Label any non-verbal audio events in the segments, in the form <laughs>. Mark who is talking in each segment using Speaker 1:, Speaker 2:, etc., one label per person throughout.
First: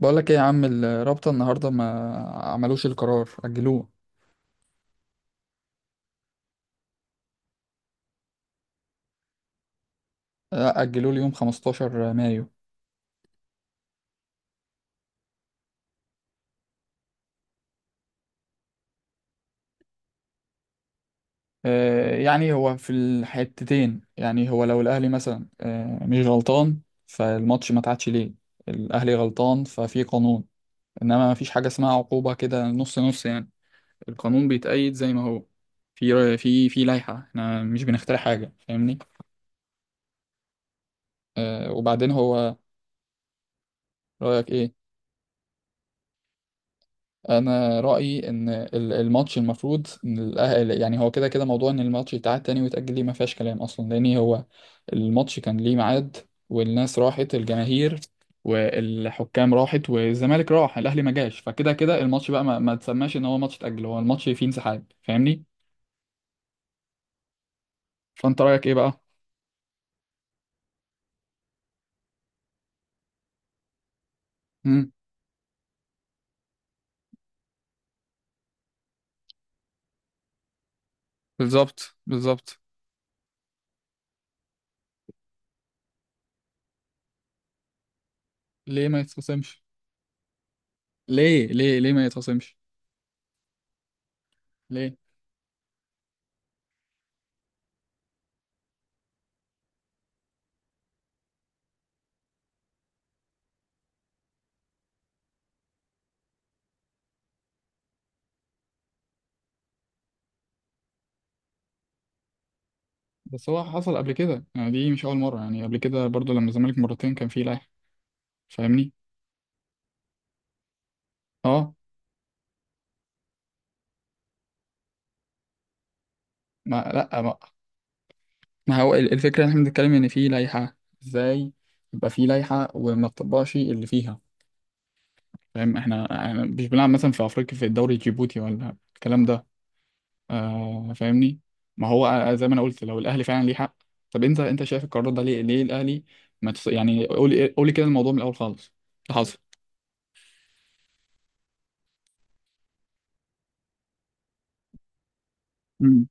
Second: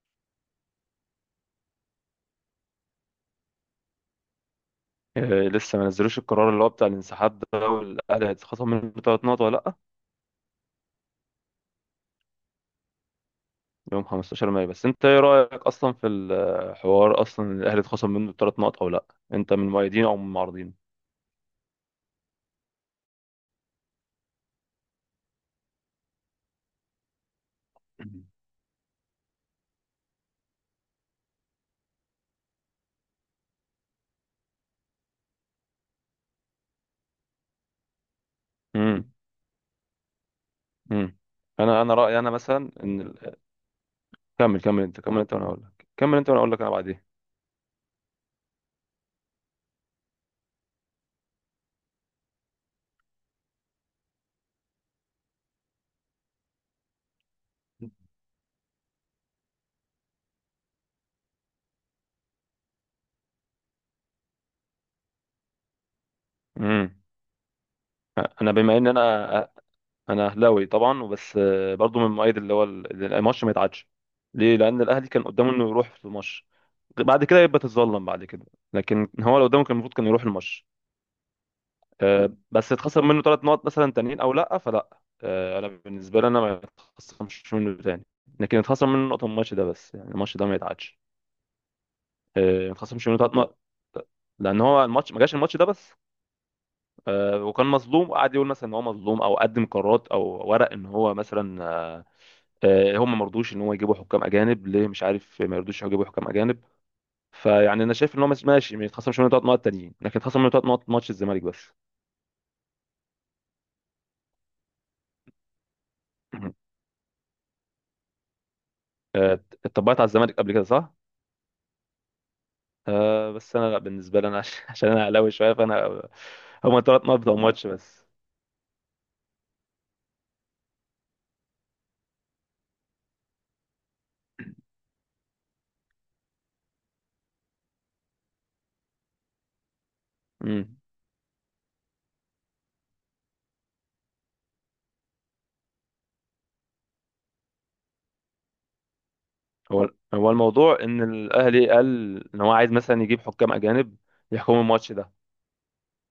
Speaker 1: بقول لك ايه يا عم؟ الرابطة النهاردة ما عملوش القرار، أجلوه.
Speaker 2: آه، لسه ما نزلوش القرار اللي هو بتاع الانسحاب ده والاهلي هيتخصم منه ثلاث نقط ولا لا؟
Speaker 1: أجلوه ليوم 15 مايو.
Speaker 2: يوم 15 مايو. بس انت ايه رايك اصلا في الحوار اصلا إن الاهلي اتخصم منه ثلاث نقط او لا؟ انت من مؤيدين او من معارضين؟
Speaker 1: يعني هو في الحتتين، يعني هو لو الأهلي مثلا مش غلطان فالماتش ما اتعادش ليه؟ الأهلي غلطان ففي قانون، إنما ما فيش حاجة اسمها عقوبة كده نص نص يعني. القانون بيتأيد زي ما هو، في لائحة، احنا مش بنخترع حاجة، فاهمني؟
Speaker 2: امم امم <clears throat> انا
Speaker 1: وبعدين
Speaker 2: رايي انا
Speaker 1: هو،
Speaker 2: مثلا ان
Speaker 1: رأيك
Speaker 2: كمل
Speaker 1: ايه؟
Speaker 2: كمل انت كمل انت وانا اقول لك كمل انت وانا اقول لك انا بعدين.
Speaker 1: انا رايي ان الماتش المفروض إن الأهل، يعني هو كده كده موضوع ان الماتش يتعاد تاني ويتاجل ليه ما فيهاش كلام اصلا، لان هو الماتش كان ليه ميعاد، والناس راحت، الجماهير والحكام راحت والزمالك راح، الاهلي ما جاش، فكده كده الماتش بقى ما تسماش ان هو ماتش اتاجل، هو الماتش فيه انسحاب، فاهمني؟
Speaker 2: امم
Speaker 1: فانت
Speaker 2: انا
Speaker 1: رايك ايه
Speaker 2: بما ان
Speaker 1: بقى؟
Speaker 2: انا اهلاوي طبعا وبس، برضو من مؤيد اللي هو الماتش ما يتعادش. ليه؟ لان
Speaker 1: امم.
Speaker 2: الاهلي كان قدامه انه يروح في الماتش، بعد كده يبقى تتظلم بعد كده. لكن هو لو قدامه كان المفروض كان يروح الماتش.
Speaker 1: بالظبط،
Speaker 2: آه،
Speaker 1: بالظبط.
Speaker 2: بس اتخسر منه ثلاث نقط مثلا تانيين او لا؟ فلا. آه، انا بالنسبه لي انا ما يتخصمش منه تاني، لكن اتخسر
Speaker 1: ليه ما
Speaker 2: منه نقطه من الماتش
Speaker 1: يتخصمش؟
Speaker 2: ده بس، يعني الماتش ده ما يتعادش.
Speaker 1: ليه ما يتخصمش؟
Speaker 2: آه، ما اتخصمش منه ثلاث نقط، لان هو
Speaker 1: ليه
Speaker 2: الماتش ما جاش الماتش ده بس. آه، وكان مظلوم وقعد يقول مثلا ان هو مظلوم، او قدم قرارات او ورق ان هو مثلا، هم ما رضوش ان هو يجيبوا حكام اجانب، ليه مش عارف ما يرضوش يجيبوا حكام اجانب. فيعني انا شايف ان هو ماشي، ما يتخصمش منه ثلاث نقط تانيين، لكن يتخصم منه ثلاث نقط ماتش الزمالك بس.
Speaker 1: بس هو حصل قبل كده يعني، دي مش اول مره يعني، قبل كده برضو لما
Speaker 2: <clears throat>
Speaker 1: الزمالك مرتين كان فيه، فاهمني.
Speaker 2: آه، اتطبقت على الزمالك قبل كده، صح؟
Speaker 1: اه.
Speaker 2: آه، بس انا لا، بالنسبه لي انا <laughs> عشان انا اهلاوي شويه، فانا
Speaker 1: ما
Speaker 2: هما ثلاث نقط
Speaker 1: لا
Speaker 2: بتوع
Speaker 1: ما,
Speaker 2: ماتش بس.
Speaker 1: ما هو الفكره ان احنا بنتكلم ان في لائحه، ازاي يبقى في لائحه وما تطبقش اللي فيها؟ فاهم، احنا مش بنلعب مثلا في افريقيا في الدوري الجيبوتي ولا الكلام ده،
Speaker 2: مم.
Speaker 1: فاهمني. ما هو، زي ما انا قلت لو الاهلي فعلا ليه حق. طب انت شايف القرار ده ليه الاهلي ما تص... يعني قولي قولي كده الموضوع من الاول خالص، اللي حصل.
Speaker 2: هو الموضوع ان الاهلي قال ان هو عايز مثلا يجيب حكام اجانب يحكموا الماتش ده.
Speaker 1: امم.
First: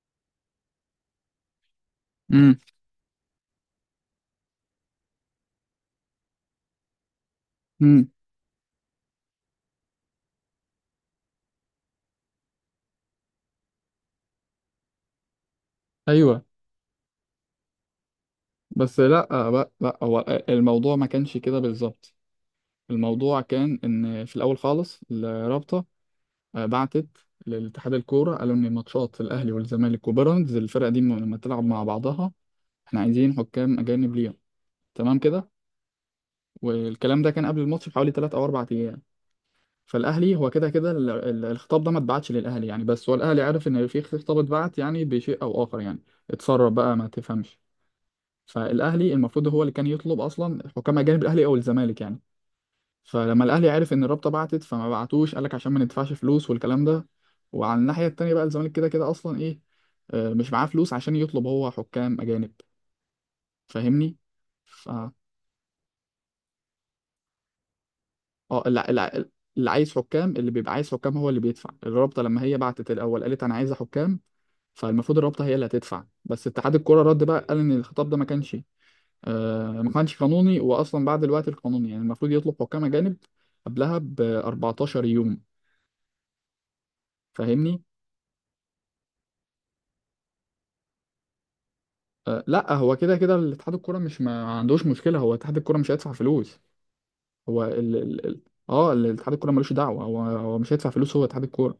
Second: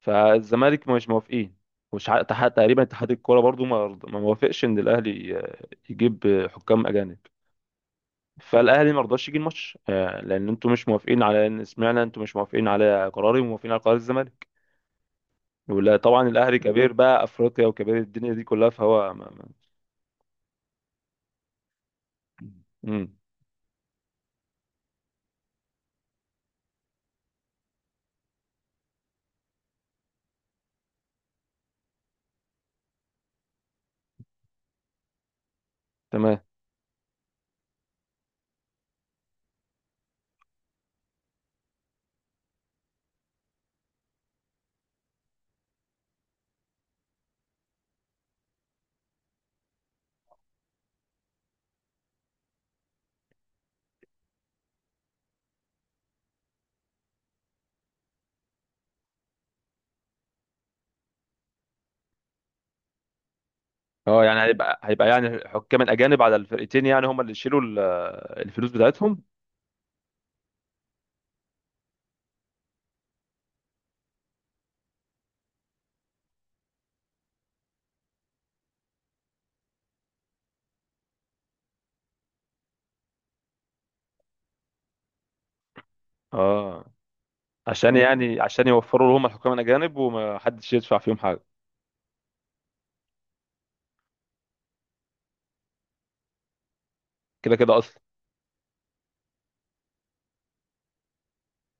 Speaker 2: فالزمالك مش موافقين،
Speaker 1: امم.
Speaker 2: تقريبا اتحاد الكوره برضو ما موافقش ان الاهلي يجيب حكام اجانب.
Speaker 1: امم.
Speaker 2: فالاهلي ما رضاش يجي الماتش، لان انتوا مش موافقين على ان، سمعنا انتوا مش موافقين على قراري وموافقين على قرار الزمالك. ولا طبعا
Speaker 1: ايوه.
Speaker 2: الاهلي كبير بقى افريقيا وكبير الدنيا دي كلها،
Speaker 1: بس
Speaker 2: فهو
Speaker 1: لا،
Speaker 2: ما.
Speaker 1: لا لا، هو الموضوع ما كانش كده بالظبط.
Speaker 2: امم.
Speaker 1: الموضوع كان ان في الاول خالص الرابطه بعتت لاتحاد الكوره، قالوا ان ماتشات الاهلي والزمالك وبيراميدز، الفرقه دي لما تلعب مع بعضها احنا عايزين حكام اجانب ليهم، تمام كده؟
Speaker 2: تمام.
Speaker 1: والكلام ده كان قبل الماتش بحوالي 3 او 4 ايام. فالاهلي هو كده كده الخطاب ده ما اتبعتش للاهلي يعني، بس هو الاهلي عارف ان في خطاب اتبعت يعني بشيء او اخر يعني، اتسرب بقى ما تفهمش. فالاهلي المفروض هو اللي كان يطلب اصلا حكام اجانب، الاهلي او الزمالك يعني. فلما الاهلي عرف ان الرابطه بعتت، فما بعتوش، قال لك عشان ما ندفعش فلوس والكلام ده. وعلى الناحيه التانيه بقى الزمالك كده كده اصلا ايه، مش معاه فلوس عشان يطلب هو حكام اجانب، فاهمني.
Speaker 2: اه، يعني هيبقى
Speaker 1: ف
Speaker 2: يعني حكام الاجانب على الفرقتين، يعني هم اللي يشيلوا
Speaker 1: اه،
Speaker 2: الفلوس
Speaker 1: لا
Speaker 2: بتاعتهم.
Speaker 1: لا، اللي عايز حكام، اللي بيبقى عايز حكام هو اللي بيدفع. الرابطه لما هي بعتت الاول قالت انا عايزه حكام، فالمفروض الرابطه هي اللي هتدفع. بس اتحاد الكوره رد بقى، قال ان الخطاب ده ما كانش، ما كانش قانوني، واصلا بعد الوقت القانوني، يعني المفروض يطلب حكام اجانب قبلها ب 14 يوم،
Speaker 2: اه،
Speaker 1: فاهمني.
Speaker 2: عشان يعني عشان يوفروا لهم الحكام الاجانب وما حدش يدفع فيهم حاجه
Speaker 1: لا هو كده كده الاتحاد الكوره مش، ما عندوش مشكله، هو اتحاد الكوره مش هيدفع فلوس.
Speaker 2: كده
Speaker 1: هو
Speaker 2: كده اصلا.
Speaker 1: اه، الاتحاد الكوره ملوش دعوه، هو مش هيدفع فلوس هو اتحاد الكوره،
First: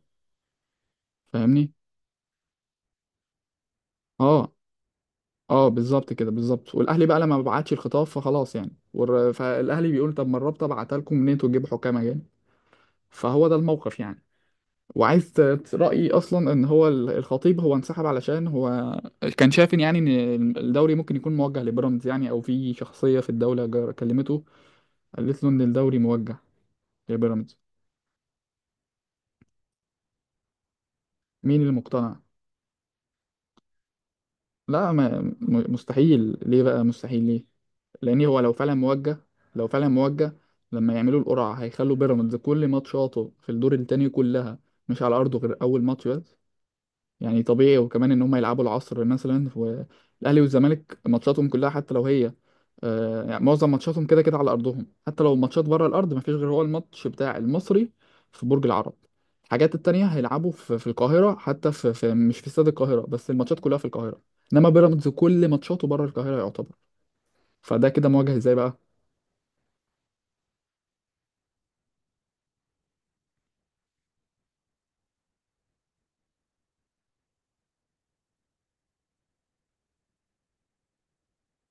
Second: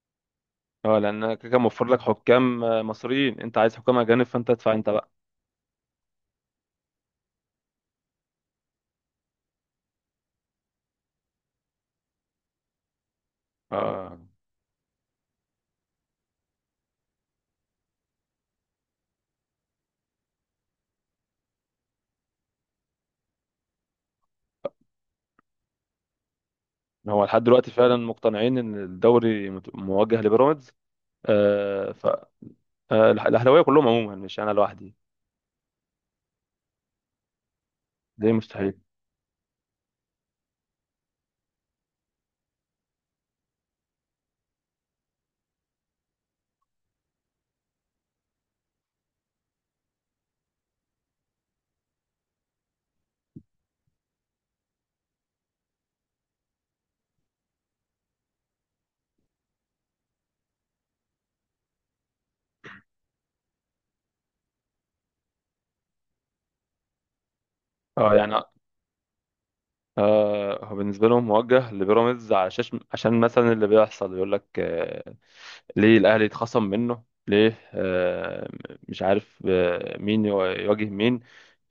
Speaker 2: اه، لان أنا كده كده
Speaker 1: فاهمني.
Speaker 2: موفر لك حكام، مصريين، انت عايز حكام اجانب فانت
Speaker 1: اه،
Speaker 2: ادفع انت بقى.
Speaker 1: اه، بالظبط كده بالظبط. والاهلي بقى لما ما بعتش الخطاب فخلاص يعني، فالاهلي بيقول طب ما الرابطه بعتها لكم منين انتوا تجيبوا حكام اجانب؟ فهو ده الموقف
Speaker 2: اه،
Speaker 1: يعني. وعايز رايي اصلا ان هو الخطيب هو انسحب علشان هو كان شايف إن، يعني ان الدوري ممكن يكون موجه لبيراميدز يعني، او في شخصيه في الدوله كلمته قالت له ان الدوري موجه. يا
Speaker 2: هو لحد
Speaker 1: بيراميدز.
Speaker 2: دلوقتي فعلا مقتنعين ان الدوري موجه لبيراميدز؟
Speaker 1: مين اللي
Speaker 2: آه.
Speaker 1: مقتنع؟
Speaker 2: آه، الاهلاويه كلهم عموما، مش انا
Speaker 1: لا
Speaker 2: لوحدي.
Speaker 1: ما م- مستحيل، ليه بقى مستحيل ليه؟ لان
Speaker 2: ليه
Speaker 1: هو
Speaker 2: مستحيل؟
Speaker 1: لو فعلا موجه لما يعملوا القرعه هيخلوا بيراميدز كل ماتشاته في الدور التاني كلها مش على ارضه، غير اول ماتش بس يعني طبيعي. وكمان ان هم يلعبوا العصر مثلا، والاهلي والزمالك ماتشاتهم كلها حتى لو هي، يعني معظم ماتشاتهم كده كده على ارضهم، حتى لو الماتشات بره الارض مفيش غير هو الماتش بتاع المصري في برج العرب. الحاجات التانية هيلعبوا في القاهرة، حتى في مش في استاد القاهرة بس، الماتشات كلها في القاهرة، انما بيراميدز كل ماتشاته بره القاهرة يعتبر. فده كده
Speaker 2: اه، يعني،
Speaker 1: مواجهة ازاي بقى؟
Speaker 2: هو بالنسبه لهم موجه لبيراميدز، عشان مثلا اللي بيحصل يقول لك، ليه الاهلي اتخصم منه، ليه مش عارف مين يواجه مين.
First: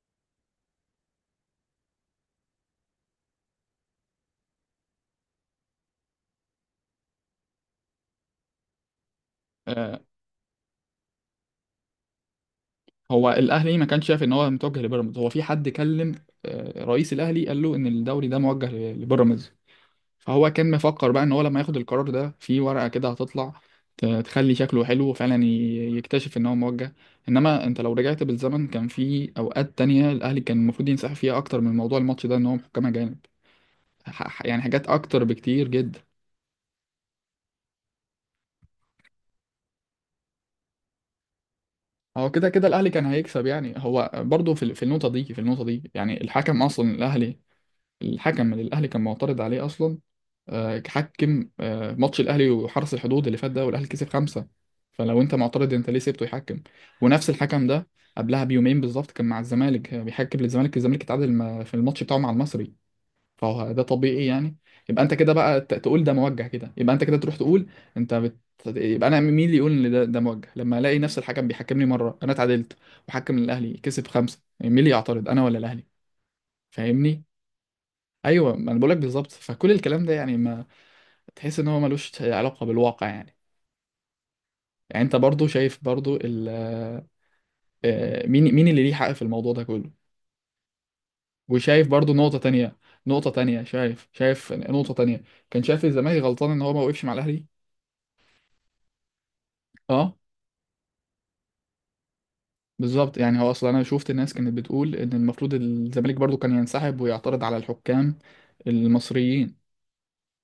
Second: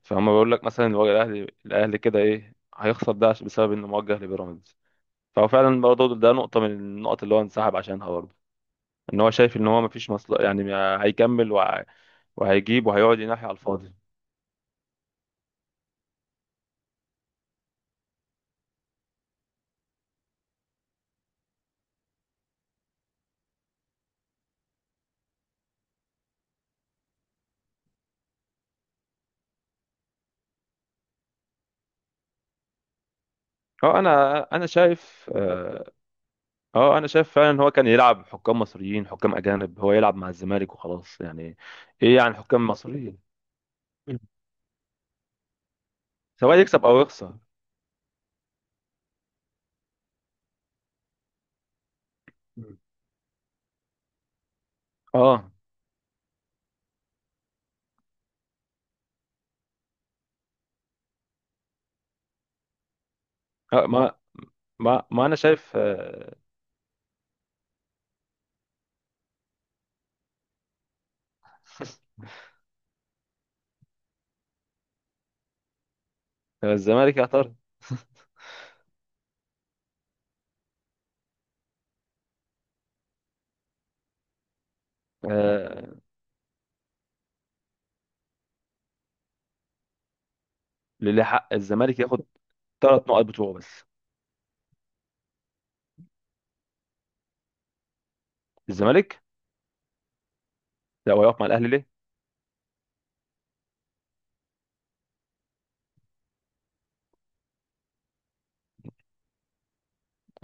Speaker 2: فهم بيقول لك مثلا، الاهلي كده ايه هيخسر ده بسبب انه موجه لبيراميدز. فهو فعلا برضه ده نقطه من النقط اللي هو انسحب عشانها برضه، ان هو شايف ان هو
Speaker 1: آه،
Speaker 2: مفيش مصلحه يعني هيكمل، وهيجيب وهيقعد
Speaker 1: هو
Speaker 2: ينحي على
Speaker 1: الاهلي ما
Speaker 2: الفاضي.
Speaker 1: كانش شايف ان هو متوجه لبيراميدز، هو في حد كلم رئيس الاهلي قال له ان الدوري ده موجه لبيراميدز، فهو كان مفكر بقى ان هو لما ياخد القرار ده في ورقة كده هتطلع تخلي شكله حلو، وفعلا يكتشف ان هو موجه. انما انت لو رجعت بالزمن كان في اوقات تانية الاهلي كان المفروض ينسحب فيها اكتر من موضوع الماتش ده، ان هو محكمة جانب،
Speaker 2: اه، انا
Speaker 1: يعني
Speaker 2: انا
Speaker 1: حاجات اكتر
Speaker 2: شايف،
Speaker 1: بكتير جدا.
Speaker 2: انا شايف فعلا ان هو كان يلعب حكام مصريين، حكام اجانب هو يلعب مع الزمالك وخلاص يعني. ايه
Speaker 1: هو
Speaker 2: يعني
Speaker 1: كده كده
Speaker 2: حكام
Speaker 1: الاهلي كان
Speaker 2: مصريين؟
Speaker 1: هيكسب يعني، هو
Speaker 2: مم.
Speaker 1: برضه في النقطة دي، يعني
Speaker 2: سواء
Speaker 1: الحكم
Speaker 2: يكسب
Speaker 1: اصلا
Speaker 2: او يخسر.
Speaker 1: الاهلي، الحكم من الاهلي كان معترض عليه اصلا. حكم ماتش الاهلي
Speaker 2: مم.
Speaker 1: وحرس الحدود اللي فات ده والاهلي كسب 5. فلو انت
Speaker 2: اه،
Speaker 1: معترض انت ليه سيبته يحكم؟ ونفس الحكم ده قبلها بيومين بالظبط كان مع الزمالك، بيحكم للزمالك، الزمالك اتعادل في الماتش بتاعه مع المصري، فهو ده
Speaker 2: آه، ما
Speaker 1: طبيعي يعني. يبقى
Speaker 2: ما
Speaker 1: انت
Speaker 2: ما
Speaker 1: كده
Speaker 2: انا
Speaker 1: بقى
Speaker 2: شايف،
Speaker 1: تقول ده موجه، كده يبقى انت كده تروح تقول، انت بت... يبقى انا مين اللي يقول ان ده موجه لما الاقي نفس الحكم بيحكمني مره انا اتعادلت، وحكم الاهلي كسب 5؟ يعني مين اللي يعترض، انا ولا الاهلي؟
Speaker 2: الزمالك
Speaker 1: فاهمني.
Speaker 2: يعترض.
Speaker 1: ايوه، ما انا بقولك بالظبط، فكل الكلام ده يعني ما تحس ان هو ملوش علاقه بالواقع يعني. يعني انت برضو شايف
Speaker 2: آه،
Speaker 1: برضو ال آه، مين اللي ليه حق في الموضوع ده كله؟
Speaker 2: للي حق،
Speaker 1: وشايف
Speaker 2: الزمالك
Speaker 1: برضو
Speaker 2: ياخد
Speaker 1: نقطه تانية.
Speaker 2: ثلاث نقط
Speaker 1: نقطه
Speaker 2: بتوعه
Speaker 1: تانية،
Speaker 2: بس.
Speaker 1: شايف نقطه تانية، كان شايف الزمالك غلطان ان هو ما وقفش مع الاهلي.
Speaker 2: الزمالك،
Speaker 1: اه،
Speaker 2: لا هو يقف مع الاهلي ليه؟
Speaker 1: بالظبط، يعني هو اصلا انا شفت الناس كانت بتقول ان المفروض الزمالك برضو كان ينسحب ويعترض على الحكام المصريين.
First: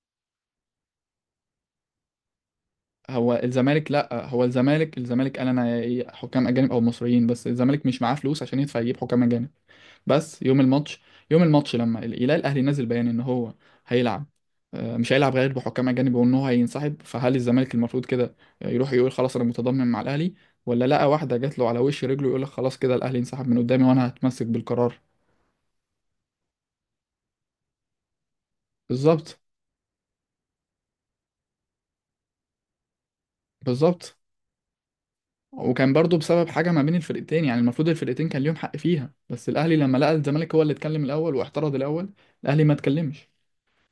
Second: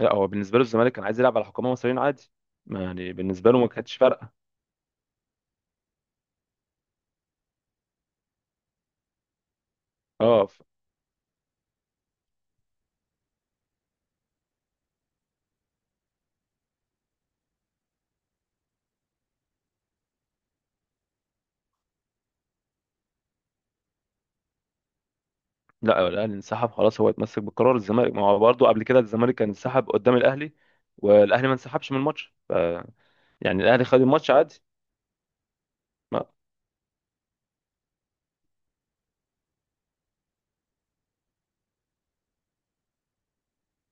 Speaker 2: لا، هو بالنسبه له الزمالك كان عايز يلعب على حكام مصريين عادي، ما يعني
Speaker 1: هو
Speaker 2: بالنسبه له ما
Speaker 1: الزمالك،
Speaker 2: كانتش
Speaker 1: لا،
Speaker 2: فارقه.
Speaker 1: هو الزمالك قال انا حكام اجانب او مصريين، بس الزمالك مش معاه فلوس عشان يدفع يجيب حكام اجانب. بس
Speaker 2: اه،
Speaker 1: يوم الماتش لما يلاقي الاهلي نازل بيان ان هو هيلعب، مش هيلعب غير بحكام اجانب، وان هو هينسحب، فهل الزمالك المفروض كده يروح يقول خلاص انا متضامن مع الاهلي، ولا لقى واحده جات له على وش رجله يقول لك خلاص كده الاهلي انسحب من قدامي وانا هتمسك بالقرار؟
Speaker 2: لا، الاهلي انسحب خلاص، هو اتمسك بقرار الزمالك، ما هو برضه قبل كده الزمالك
Speaker 1: بالظبط،
Speaker 2: كان انسحب قدام الاهلي، والاهلي ما انسحبش من الماتش، يعني الاهلي خد
Speaker 1: بالظبط.
Speaker 2: الماتش عادي.
Speaker 1: وكان برضو
Speaker 2: ما
Speaker 1: بسبب حاجه ما بين الفرقتين يعني، المفروض الفرقتين كان ليهم حق فيها، بس الاهلي لما لقى الزمالك هو اللي اتكلم الاول واعترض الاول، الاهلي ما اتكلمش.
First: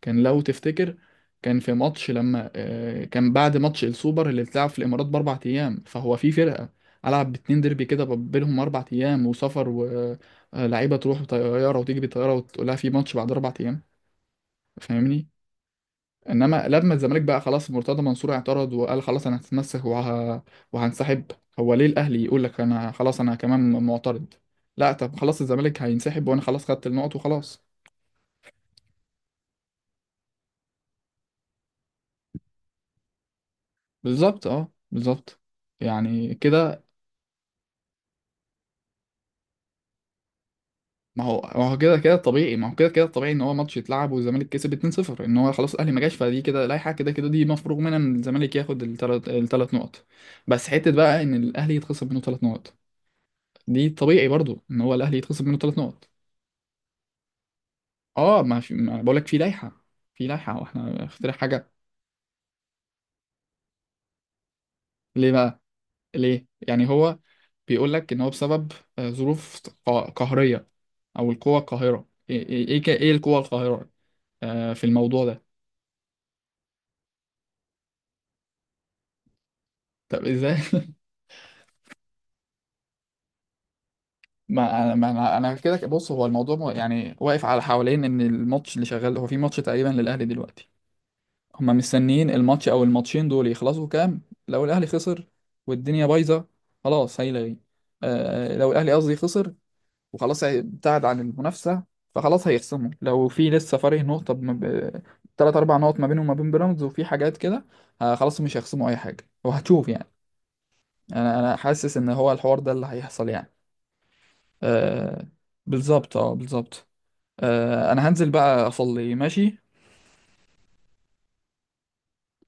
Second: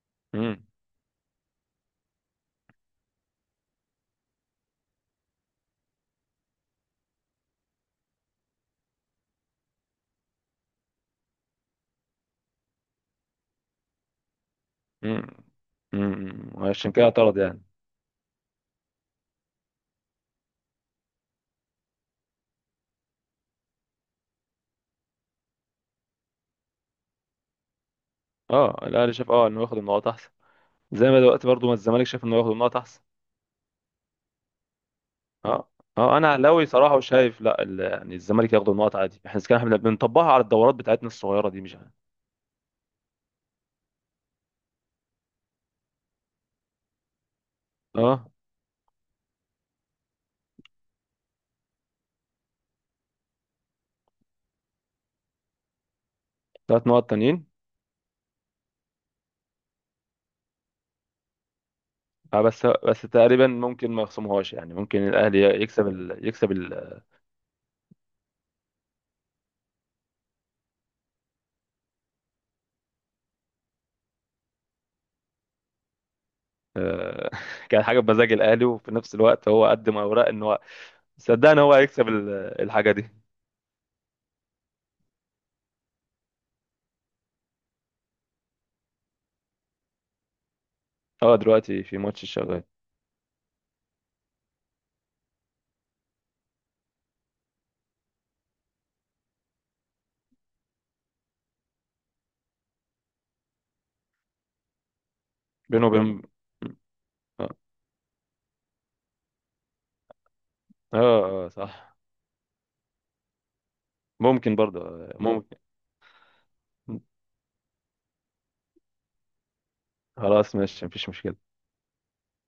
Speaker 1: كان لو
Speaker 2: امم
Speaker 1: تفتكر كان في ماتش لما، كان بعد ماتش السوبر اللي اتلعب في الامارات باربع ايام، فهو في فرقه العب باتنين ديربي كده بينهم اربع ايام وسفر، ولاعيبه تروح بطياره وتيجي بطياره وتقول لها في ماتش بعد اربع ايام،
Speaker 2: امم
Speaker 1: فاهمني. انما
Speaker 2: عشان
Speaker 1: لما
Speaker 2: كده
Speaker 1: الزمالك
Speaker 2: اعترض
Speaker 1: بقى
Speaker 2: يعني.
Speaker 1: خلاص مرتضى منصور اعترض وقال خلاص انا هتمسك وهنسحب، هو ليه الاهلي يقول لك انا خلاص انا كمان معترض؟ لا، طب خلاص الزمالك هينسحب وانا خلاص خدت النقط وخلاص.
Speaker 2: اه، الاهلي شاف، انه ياخد النقاط احسن، زي ما دلوقتي برضه ما الزمالك شاف انه ياخد النقاط احسن.
Speaker 1: بالظبط، اه بالظبط
Speaker 2: اه. اه، انا
Speaker 1: يعني
Speaker 2: اهلاوي
Speaker 1: كده.
Speaker 2: صراحه وشايف لا، يعني الزمالك ياخد النقط عادي، احنا كان احنا بنطبقها على الدورات بتاعتنا
Speaker 1: ما هو
Speaker 2: الصغيره دي،
Speaker 1: ما
Speaker 2: مش
Speaker 1: هو
Speaker 2: عارف.
Speaker 1: كده كده طبيعي، ما هو كده كده طبيعي ان هو ماتش يتلعب والزمالك كسب 2-0، ان هو خلاص الاهلي ما جاش، فدي كده لائحه، كده كده دي مفروغ منها ان
Speaker 2: اه،
Speaker 1: الزمالك ياخد الثلاث نقط. بس حته بقى ان الاهلي يتخصم منه ثلاث نقط، دي طبيعي برضو ان هو الاهلي يتخصم منه ثلاث نقط.
Speaker 2: ثلاث نقط تانيين.
Speaker 1: اه، ما بقول لك في لائحه واحنا اخترع حاجه.
Speaker 2: اه، بس تقريبا ممكن ما يخصمهاش، يعني ممكن
Speaker 1: ليه
Speaker 2: الاهلي
Speaker 1: بقى
Speaker 2: يكسب
Speaker 1: ليه يعني؟ هو بيقول لك ان هو بسبب ظروف قهريه، او القوه القاهره. ايه ايه ايه إيه القوه القاهره في الموضوع ده؟
Speaker 2: آه، <laughs> كان حاجه بمزاج الاهلي، وفي نفس الوقت هو قدم
Speaker 1: طب
Speaker 2: اوراق ان
Speaker 1: ازاي
Speaker 2: هو.
Speaker 1: <laughs>
Speaker 2: صدقني هو هيكسب الحاجه دي.
Speaker 1: ما انا ما انا أنا كده بص، هو الموضوع يعني واقف على حوالين ان الماتش اللي شغال، هو في ماتش تقريبا للاهلي دلوقتي،
Speaker 2: اه،
Speaker 1: هما
Speaker 2: دلوقتي في ماتش
Speaker 1: مستنيين
Speaker 2: شغال
Speaker 1: الماتش او الماتشين دول يخلصوا كام. لو الاهلي خسر والدنيا بايظه خلاص هيلغي، لو الاهلي قصدي خسر وخلاص ابتعد عن المنافسه، فخلاص هيخصموا، لو في لسه فارق نقطه ثلاث اربع
Speaker 2: بينه
Speaker 1: نقط ما
Speaker 2: وبين
Speaker 1: بينهم وما بين بيراميدز وفي حاجات
Speaker 2: اه
Speaker 1: كده، آه خلاص مش هيخصموا اي حاجه، وهتشوف يعني.
Speaker 2: اه،
Speaker 1: انا
Speaker 2: آه،
Speaker 1: انا
Speaker 2: صح.
Speaker 1: حاسس ان هو الحوار ده اللي هيحصل يعني.
Speaker 2: ممكن برضه،
Speaker 1: آه،
Speaker 2: ممكن.
Speaker 1: بالظبط، اه بالظبط. انا هنزل بقى اصلي، ماشي.
Speaker 2: خلاص ماشي، مفيش مشكله.